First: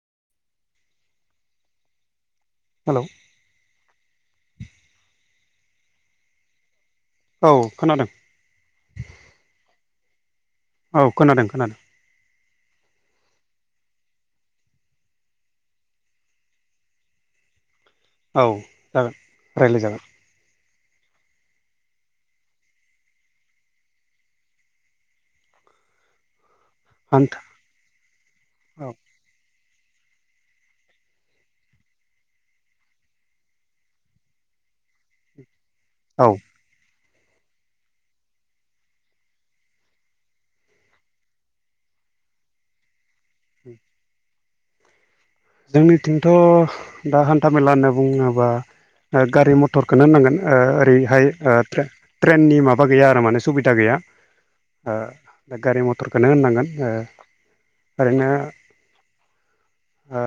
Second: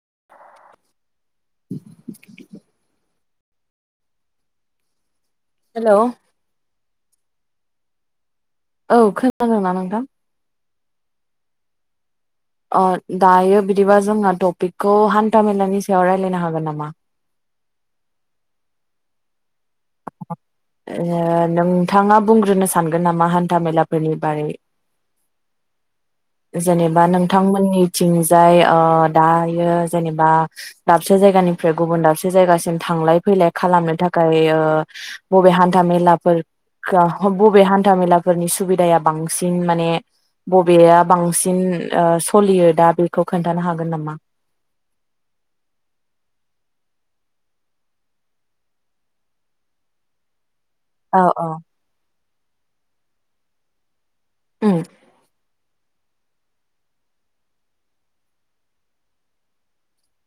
[inaudible] [inaudible] Hello. औ खोनादों। औ खोनादोंना नोंथां। औ खोनादों खोनादों। अ दायो बिदिबा जोंना टपिकखौ हान्थामेलानि सायाव राय्लायनो हागोन नामा? औ जागोन रायज्लाय जागोन। ओ नोंथाङा बुंग्रोनो सानगोन नामा हान्था मेलाफोरनि बारै? जेनेबा हान्था नोंथांमोननिथिंजाय औ ओ दायो जेनेबा दाबसे जायगानिफ्राय गुबुन दाबसे जायगासिम थांलाय फैलाय खालामनो थाखाय ओ बबे हा औ थामेलाफोर ग बबे हान्था मेलाफोरनि सुबिदाया बांसिन माने बबेया बांसिन सलियो दा बे खौ खोन्थानो हागोन नामा? जोंनिथिंथ' दा हान्था मेला होनना बुङोबा गारि मथरखौनो होननांगोन। औ ओ-ओरैहाय औ त्रेन ट्रेननि माबा गैया आरो माने सुबिदा गैया। ओम। ओ दा गारि मथरखौनो होननांगोन ओ-ओरैनो ओ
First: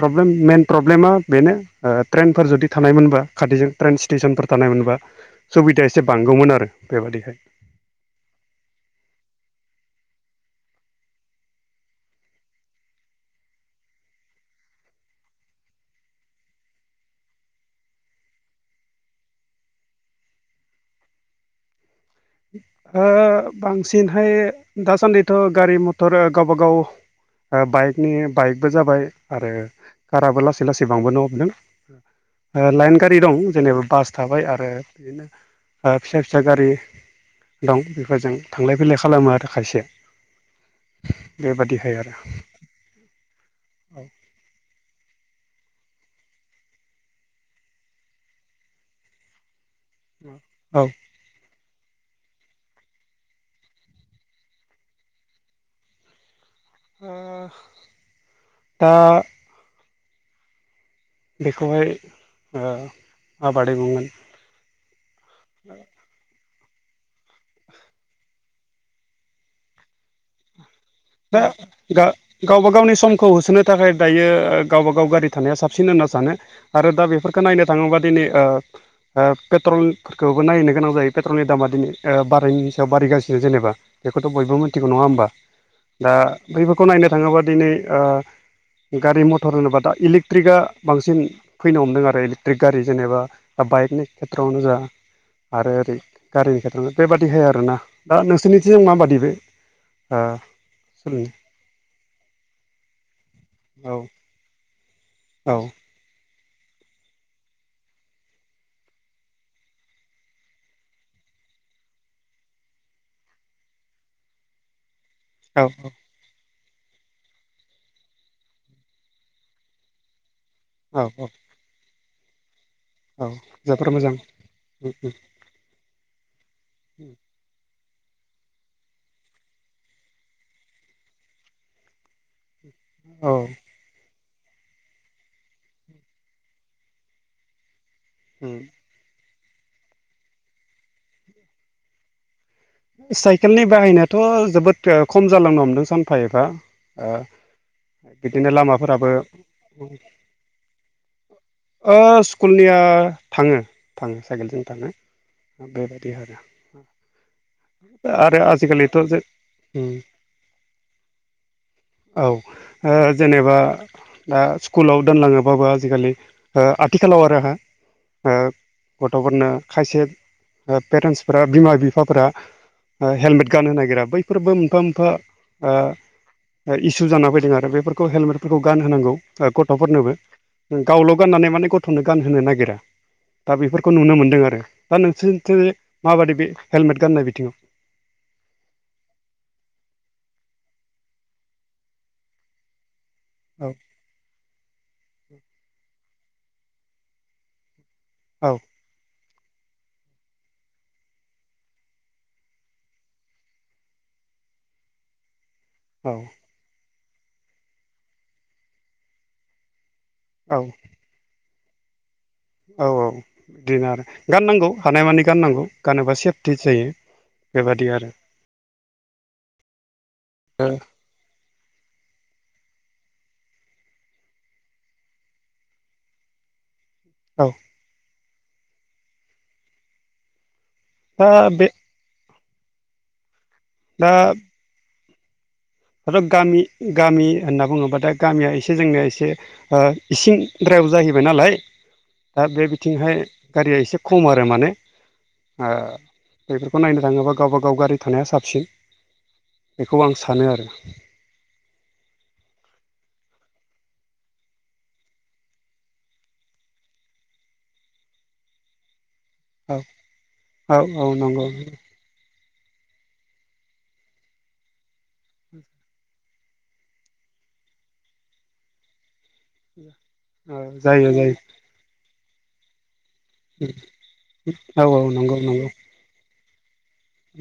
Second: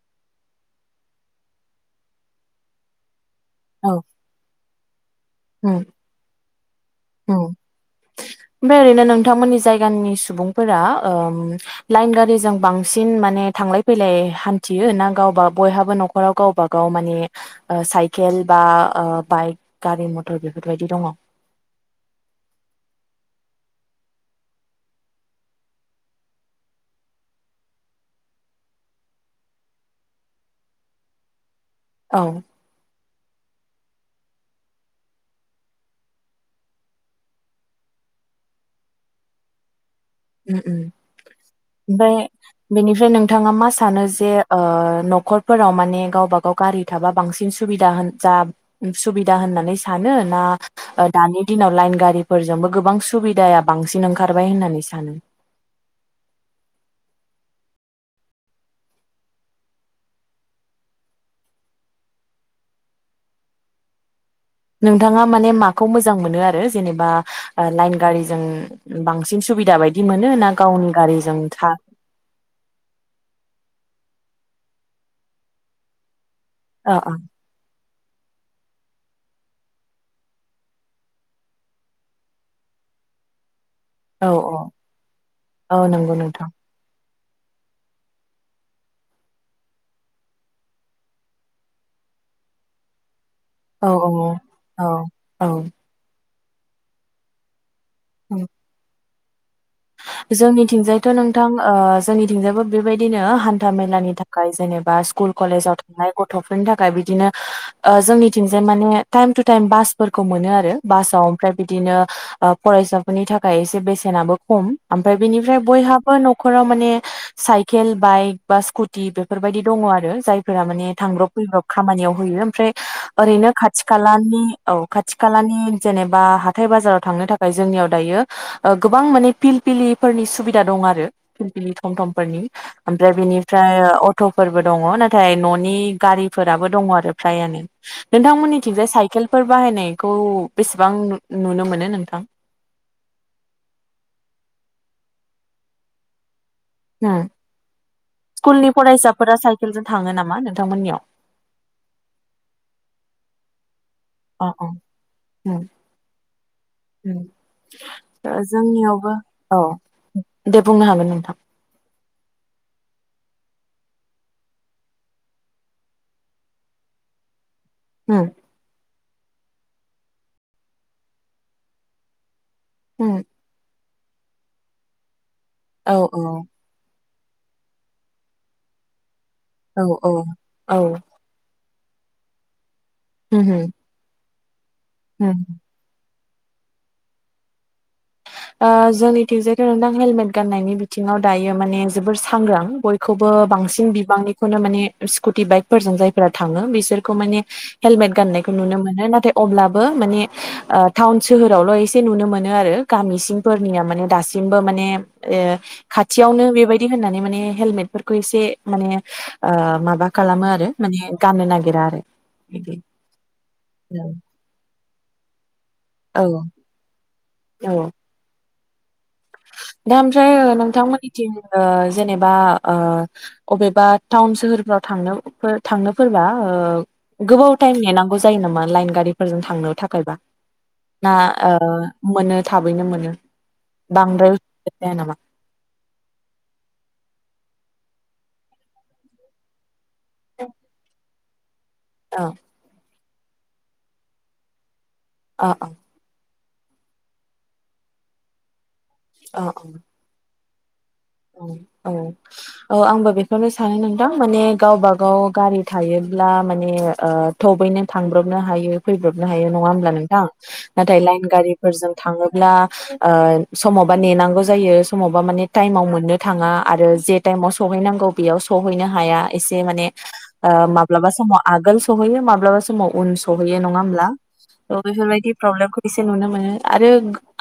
प्रब्लेम मेन प्रब्लेमा बेनो ओ ट्रेनफोर जुदि थानायमोनबा खाथिजों औ ट्रेन स्टेसनफोर थानाय मोनबा [inaudible] उम सुबिदा एसे बांगौमोन आरो। बेबायदिहाय ‌। बे ओरैनो नोंथांमोननि जायगानि सुबुंफोरा ओम लाइन गारिजों बांसिन माने थांलाय फैलाय हान्थियो ना गावबा बयहाबो न'खराव गावबा गाव माने ओ साइकेल बा ओ बाइक गारि मथर बेफोरबायदि दङ? ओ बांसिनहाय दासान्दिथ' गारि मथर गावबागाव ओ बाइकनि बाइकबो जाबाय आरो काराबो लासै लासै बांबोनो हमदों ‌‌। उम ओ लाइन गारि दं जेनेबा बास थाबाय आरो बिदिनो ओ फिसा फिसा गारि दं बेफोरजों थांलाय फैलाय खालामनो आरो खायसे। ओम ओम बेबादिहाय आरो ओमफ्राय बेनिफ्राय नोंथाङा मा सानो जे ओ न'खर फोराव माने गावबा गाव गारि थाबा बांसिन सुबिदा होन जा सुबिदा होननानै सानो ना औ ओ दानि दिनाव लाइन गारिफोरजोंबो गोबां सुबिदाया बांसिन ओंखारबाय होननानैस आनो अ दा बेखौहाय ओ माबादि बुंगोन? नोंथाङा माने माखौ मोजां मोनो आर ओ जेनेबा लाइन गारिजों बांसिन सुबिदा बायदि मोना गावनि गारिजों दा था गा-गावबा गावनि समखौ होसोनो थाखाय दायो गावबागाव गारि थानाया साबसिन होनना सानो। आरो ओ दा बेफोरखौ नायनो थाङोबा दिनै ओ ओ पेट्रलफोरखोबो नायनो गोनां जायो पेट्रलनि दामा दिनै ओ बारायनायनि सायाव बारायगासिनो जेनेबा। औ बेखौथ' बयबो औ मोनथिगौ नङा होमबा? औ दा नंगौ नोंथां बैफोरखौ नायनो थाङोबा दिनै ओ गारि मथर होनोबा दा इलेक्ट्रिकआ बांसिन फैनो हमदों आरो इलेकट्रिक गारि जेनेबा औ बाइकनि खेथ्रआवनो जा औ औ आरो ओरै गारिनि खेथ्रआव बेबादि हाय आरो ना। दा नोंसोरनिथिं मााबादि? बै [inaudible] जोंनिथिंजाय थ' नोंथां ओ जोंनिथिंजायबो बेबायदिनो हान्था मेलानि थाखाय जेने बास स्कुल औ कलेजाव थांनाय गथ' फोरनि थाखाय बिदिनो ओ जोंनिथिंजाय माने टाइम टु टाइम बासफोरखौ मोनो आरो बासाव ओमफ्राय बिदिनो फरायसाफोरनि थाखाय एसे बेसेनाबो खम ओमफ्राय बेनिफ्राय औ बयहाबो न'खराव माने साइकेल बाइक बा स्कुटि बेफोरबायदि दङ आरो जाय फोरा माने औ थांब्रब औ फैब्रब खामानियाव होयो ओमफ्राय औ ओरैनो खाथि जोबोर मोजां खालानि औ खाथि खालानि जेनेबा बा हा थाय बाजाराव थांनो थाखाय जोंनियाव दायो गोबां माने पिल पिलिफोरनि सुबिदा दं आरो पिल पिलि तम तमफोरनि ओमफ्राय औ बिनिफ्राय अटफोरबो दङ नाथाय न'नि गारिफोराबो दङ आरो फ्रायानो नोंथांमोन उम निथिंजाय साइकेल फोर बाहायनायखौ बेसेबां नुनो मोनो नोंथां? साइकेलनि बाहायनायाथ' जोबोद खम जालांनो हमदों सानफा एफा। ओ उम बिदिनो स्कुलनि लामाफोराबो फरायसाफोरा साइकेलजों थाङो नामा नोंथांमोननियाव? ओ स्कुलनिया थाङो। थाङो अ साइकेलजों अ थाङो उम बेबायदि आरो। उम आरो आजिखालिथ' जोंनियावबो जों औ उम दे बुंनो हागोन नोंथां। औ ओ जेनेबा दा स्कुलाव दोनलाङोबाबो आजिखालि ओ आथिखालाव आरो हा उम ओ गथ'फोरनो खायसे पेरेन्टसफोरा बिमा बिफाफोरा उम हेलमेट गान होनो नागिरा बैफोरबो मोनफा मोनफा औ औ ओ इस सु जाना फैदों आरो बेफोरखौ हेलमेटफोरखौ गानहोनांगौ। औ औ गथ'फोरनोबो औ गावल' गाननानै माने गथ' गथ'नो गान होनो नागिरा उम दा बेफोरखौ नुनो मोनदों आरो। [unintelligible] दा उम नोंसोरनिथिं माबायदि बे हेलमेट गाननाय बिदि [unintelligible] जोंनिथिंजायथ नोंथां हेलमेट गाननायनि बिथिङाव दायो माने जोबोर सांग्रां बय खौबो बांसिन बिबांनिखौनो माने स्कुटि बाइकफोरजों जाय फोर थाङो बिसोरखौ माने हेलमेट औ गाननायखौ नुनो मोनो नाथाय। अब्लाबो माने टाउन सोहोरावल' एसे नुनो मोनो आरो। गामि सिंफोरनिया माने दासिमबो माने औ खाथियावनो बेबायदि होननानै माने हेलमेटफोरखौ इसे माने माबा खालामो औ आरो माने गाननो नागिरो। [unintelligible] आरो बिदि औ औ बिदिनो आरो औ गाननांगौ। हानायमानि गाननांगौ। गानोबा औ सेफटि जायो। औ बेबादि आरो दा ओमफ्राय नोंथांमोननिथिं जेनेबा अबेबा टाउन सोहोरफ्राव थांनो थांनोफोरबा ओ औ गोबाव टाइम नेनांगौ जा जायो नामा लाइन गारिफोरजों थांनो थाखायबा ना दा ओ बे मोनो थाबैनो मोनो। बांद्राय जाया नामा आरोथ' गामि गामि होनना बुङोबा दा गामिया एसे जोंनि एसे ओ इसिं द्रायाव जाहैबाय जाबाय नालाय। औ दा बे बिथिंहाय गारिया एसे खम आरो माने अ अ औ। बेफोरखौ नायनो थाङोबा गावबागाव गारि थानाया साबसिन अ अ बेखौ आं सानो आरो। [inaudible] औ औ औ आंबो बेखौनो सानो नोंथां माने गावबागाव गारि थायोब्ला माने ओ थबैनो थांब्रबनो हायो फैब्रब नो हायो औ नोंथां। औ नाथाय औ लायेन नंगौ हारिफोरजों थाङो ब्ला ओ समावबाेनांगौ जायो समावबा माने टायेमाव मो नो थाङा आरो जे टाइमाव सौहैनांगौ बेयाव सहैनो हाया। एसे माने ओ औ जायो माब्लाबा जायो समाव आगोल सहैयो माब्लाबा समाव [unintelligible] सहैयो नङा होमब्ला ओ औ औ बेफोरबायदि नंगौ नंगौ प्रब्लेमखौ एसे नुनो मोनो। आरो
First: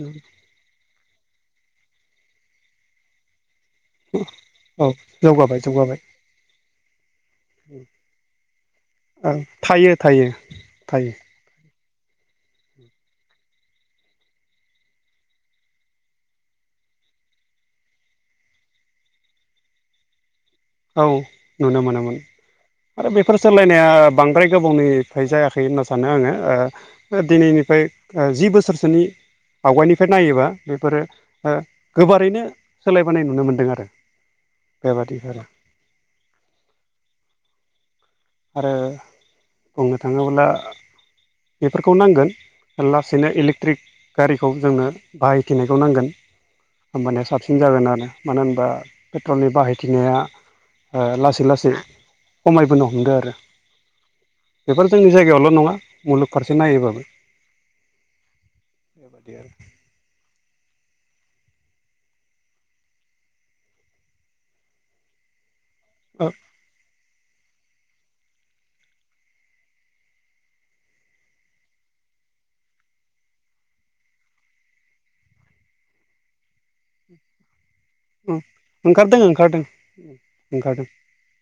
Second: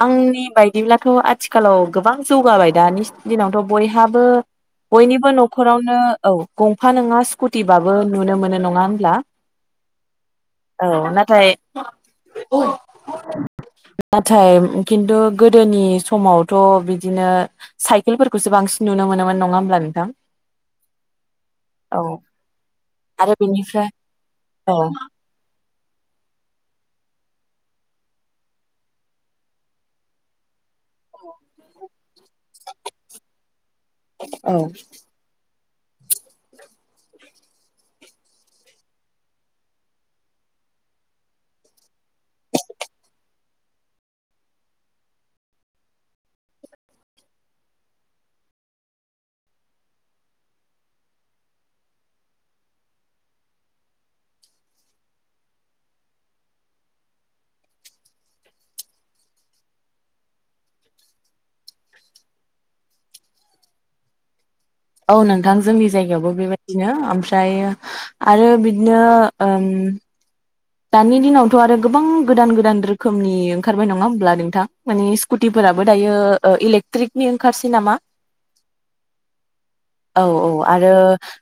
आंनि बायदिब्ला थ' आथिखालाव गोबां जौगाबाय दानि दिनावथ' बयहाबो औ बयनिबो जौगाबाय न'खरावनो जौगाबाय औ गंफा नङा सि स्कुटिबाबो नुनो मोनो नङा होनब्ला औ थायो थायो औ थायो नाथाय नाथाय खिन्थु गोदोनि समावथ' बिदिनो साय खेलफोरखौसो बांसिन नुनो मोनोमोन नङा होमब्ला नोंथां? औ नुनो औ मोनोमोन। आरो बेफोर सोलायनाया बांद्राय औ गोबावनिफ्राय जायाखै बिदि होनना सानो आङो ओ दिनैनिफ्राय जि बोसोरसोनि आवगायनिफ्राय नायोबा बेफोरो गोबारैनो सोलायबोनाय नुनो मोनदों आरो औ बेबादिफोरा आरो बुंनो थाङोब्ला बेफोरखौ नांगोन लासैनो इलेक्ट्रिक गारिखौ जोंनो बाहायथिनायखौ नांगोन होमबानिया साबसिन जागोन आरो मानो होनबा पेट्रलनि बाहायथिनाया लासै लासै खमायबोनो हमदो आरो। बेफोर जोंनि जायगायावल' नङा मुलुग फारसे नायोबाबो औ नोंथां जोंनि औ जायगायावबो बेबायदिनो आमफ्रा- फ्रायो आरो बिदिनो ओम दानि दिनावथ' आरो गोबां गोदान गोदान रोखोमनि ओंखारबाय नङा होब्ला नोंथां माने स्कुटिफोराबो दायो इलेक्ट्रिकनि ओंखारसिग नामा उम ओंखारदों ओंखारदों औ औ ओंखारदों आरो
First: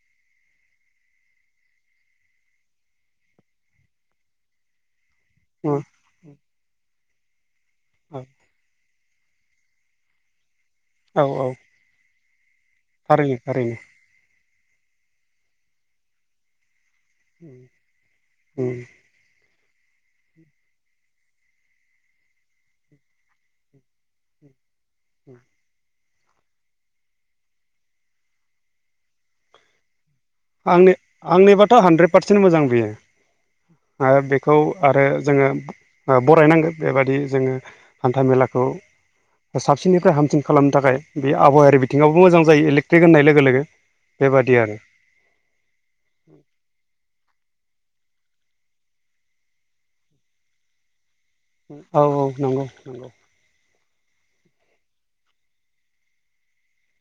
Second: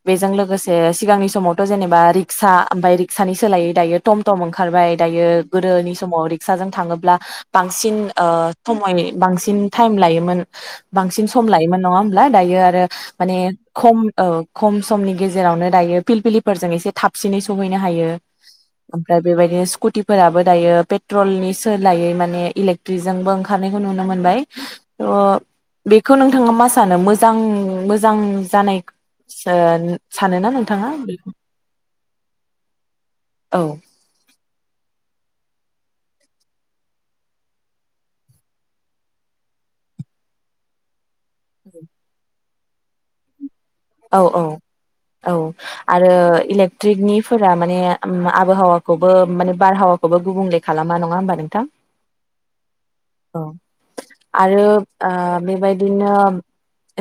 बेजों लोगो लोगोसे सिगांनि समावथ' जेनबा रिक्सा ओमफाय रिक्सानि सोलायै दायो टम टम ओंखारबाय दायो गोदोनि समाव रिक्साजों थाङोब्ला बांसिन औ ओ थमयनि बांसिन टाइम लायोमोन औ बांसिन सम औ लायोमोन नङा होम ना दायो आ रो थारैनो माने थारैनो खम ओ खम समनि गेजेरावनो दायो फिलफिलिफोरजों एसे थाब सिनै सहैनो हायो। उम ओ बेबायदिनो स्कुटिफोराबो दायो पेट्रलनि सोलायै माने इलेक्ट्रिजोंबो ओंखारनायखौ नुनो मोनबाय। थ' बेब खौ नोंथाङा मा सानो मोजां मोजां जानाय ओ आंनि आंनिबाथ' हानद्रेद पारसेन्ट मोजां बियो। औ ओ बेखौ आरो ओ जोङो ओ बरायनांगोन बेबादि जोङो हान्था मेलाखौ साबसिननिफ्राय हामसिन खालामनो थाखाय बे आबहावायारि बिथिङावबो मोजां जायो इलेक्ट्रिक होननाय लोगो लोगो। औ औ बेबादि आरो औ आरो इलेक्ट्रिकनि फोरा माने आम आबोहावाखौबो माने बारहावाखौबो गुबुंले खालामा नङा होमबा? नोंथां उम औ औ नंगौ नंगौ। औ आरो ओ बेबायदिनो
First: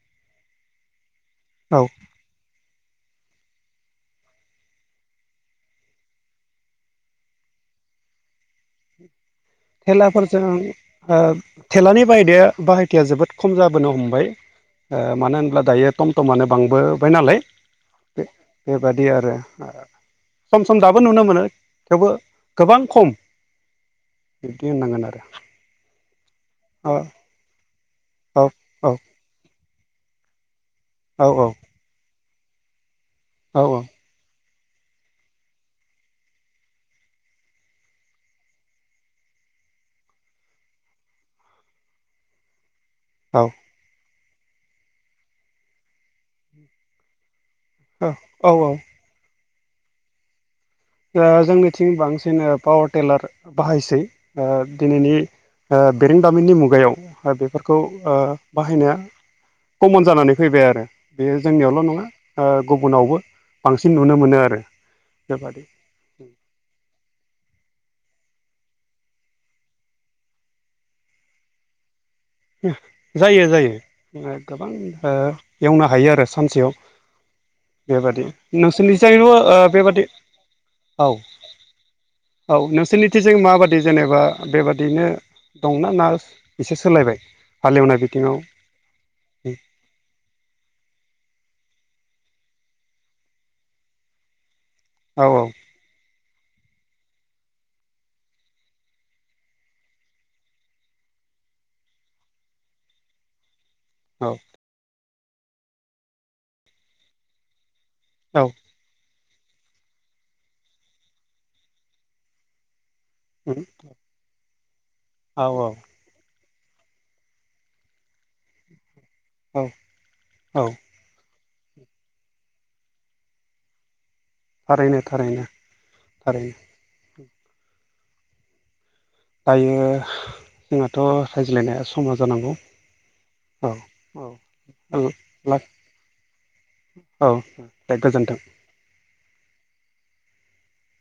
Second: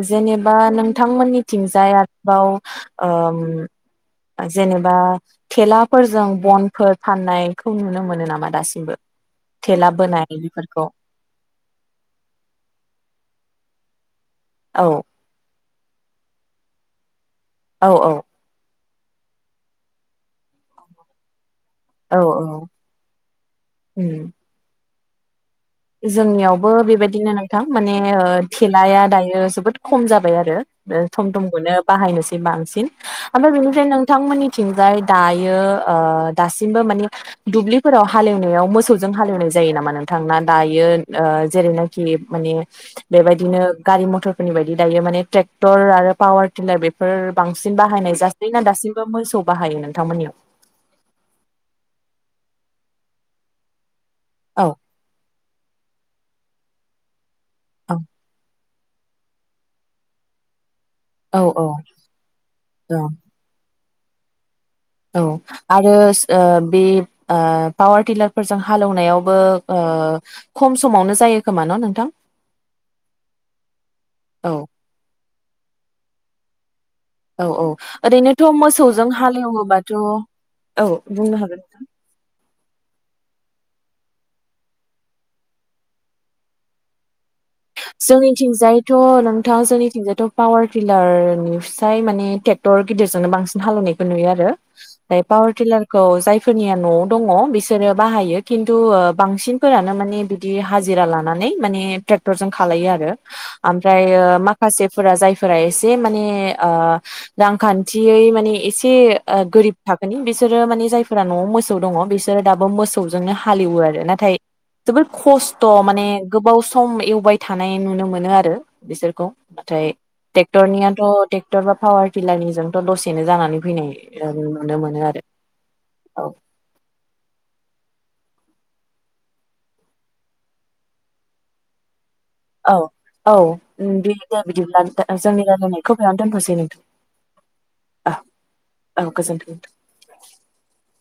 जेनेबा नोंथांमोननि औ थिंजाय आरोबाव ओम जेनेबा थेलाफोरजों बनफोर फाननायखौ नुनो मोनो नामा दासिमबो? थेला बोनाय थेलाफोरजों बेफोरखौ ओ थेलानि बाहायदाया बाहायथिया जोबोद खम जाबोनो हम बाय औ ओ मानो होनब्ला दायो टम टमानो बांबोबाय नालाय औ औ बादि आरो ओ सम सम दाबो नुनो मोनो। थेवबो औ गोबां खम उम बिबदि होननांगोन आरो जोंनियावबो बेबायदिनो नोंथां। माने ओ औ औ थेलाया दायो जोबोद खम जाबाय आरो। ओ औ थम थमखौनो बाहायनोसै। बे बांसिन ओमफ्राय औ बिनोफ्राय नोंथां मोननि थिंजाय दायो ओ दासिमबो मानि दुब्लिफोराव हालेवनायाव मोसौजों हालेवनाय जायो नामा नोंथां ना दायो ओ जेरैनाखि माने औ बेबायदिनो गारि मथर फोरनि बायदि दायो माने ट्रेक्टर आरो पावार टिनार बेफोर बांसिन बाहायनाय जासै औ औ ना औ दासिमबो मोसौ बाहायो नोंथांमोननियाव? जोंनिथिं बांसिन पावार टिलार बाहायसै। औ दिनैनि बेरेंदामिननि मु गायाव बेफोरखौ औ ओ बाहायनाया कमन जानानै फैबाय आरो। बेयो औ औ जोंनियावल नङा दङ गुबुनावबो बांसिन नुनो मोनो आरो। औ। बेबादि आरो बे ओ पावार टिलार फोरजों हालेवनायावबो ओ खम समावनो जायो खोमा न नोंथां? जायो जायो औ गोबां एवनो हायो आरो। सानसेयाव औ औ बेबादि ओरैनोथ मोसौजों नोंसोरनिजायबो ओ हालेवोबाथ बेबादि औ औ बुंनो हागोन नोंथां। औ नोंसोरनिथिजों माबादि जेनेबा बेबादिनो दंना ना एसे सोलायबाय? हालेवनाय बिथिङाव जोंनिथिंजायथ नोंथां जोंनिथिंजायाथ पावार टिलारनि फिसाय माने ट्रेक्टर गिदिरजोंनो बांसिन हालेवनायखौ नुयो आरो। बे औ पावार टिलारखौ जाय फोरनिया न'आव दङ बिसोरो बाहायो खिन्थु बांसिनफोरानो माने बिदि हाजिरा लानानै माने ट्रे क्टरजों खालायो आरो। ओमफ्राय माखासे जायफोरा एसे माने ओ रांखा न्थियै औ माने एसे गोरिब थाखोनि बिसोरो माने जायफोरा न'आव मोसौ दङ बिसोरो दाबो मो सौजोंनो हालिएवो आरो नाथाय जोबोर औ खस्थ औ माने गोबाव सम बाय थानाय नुनो मोनो आरो बिसोर खौ औ नाथाय औ ट्रेक्टरनियाथ टेक्टर बा पावार टिलारनिजोंथ दसेनो जानानै फैनाय नुनो थारैनो मोनो आरो थारैनो औ। थारैनो दायो जोंहाथ रायज्लायनाया समा जानांगौ औ औ दे दे बिदिब्ला औ जोंनि लाखि रायलायनायखौ बेयाव दोनथसै नोंथां औ दे औ गोजोन्थों। औ गोजोनथों। [inaudible]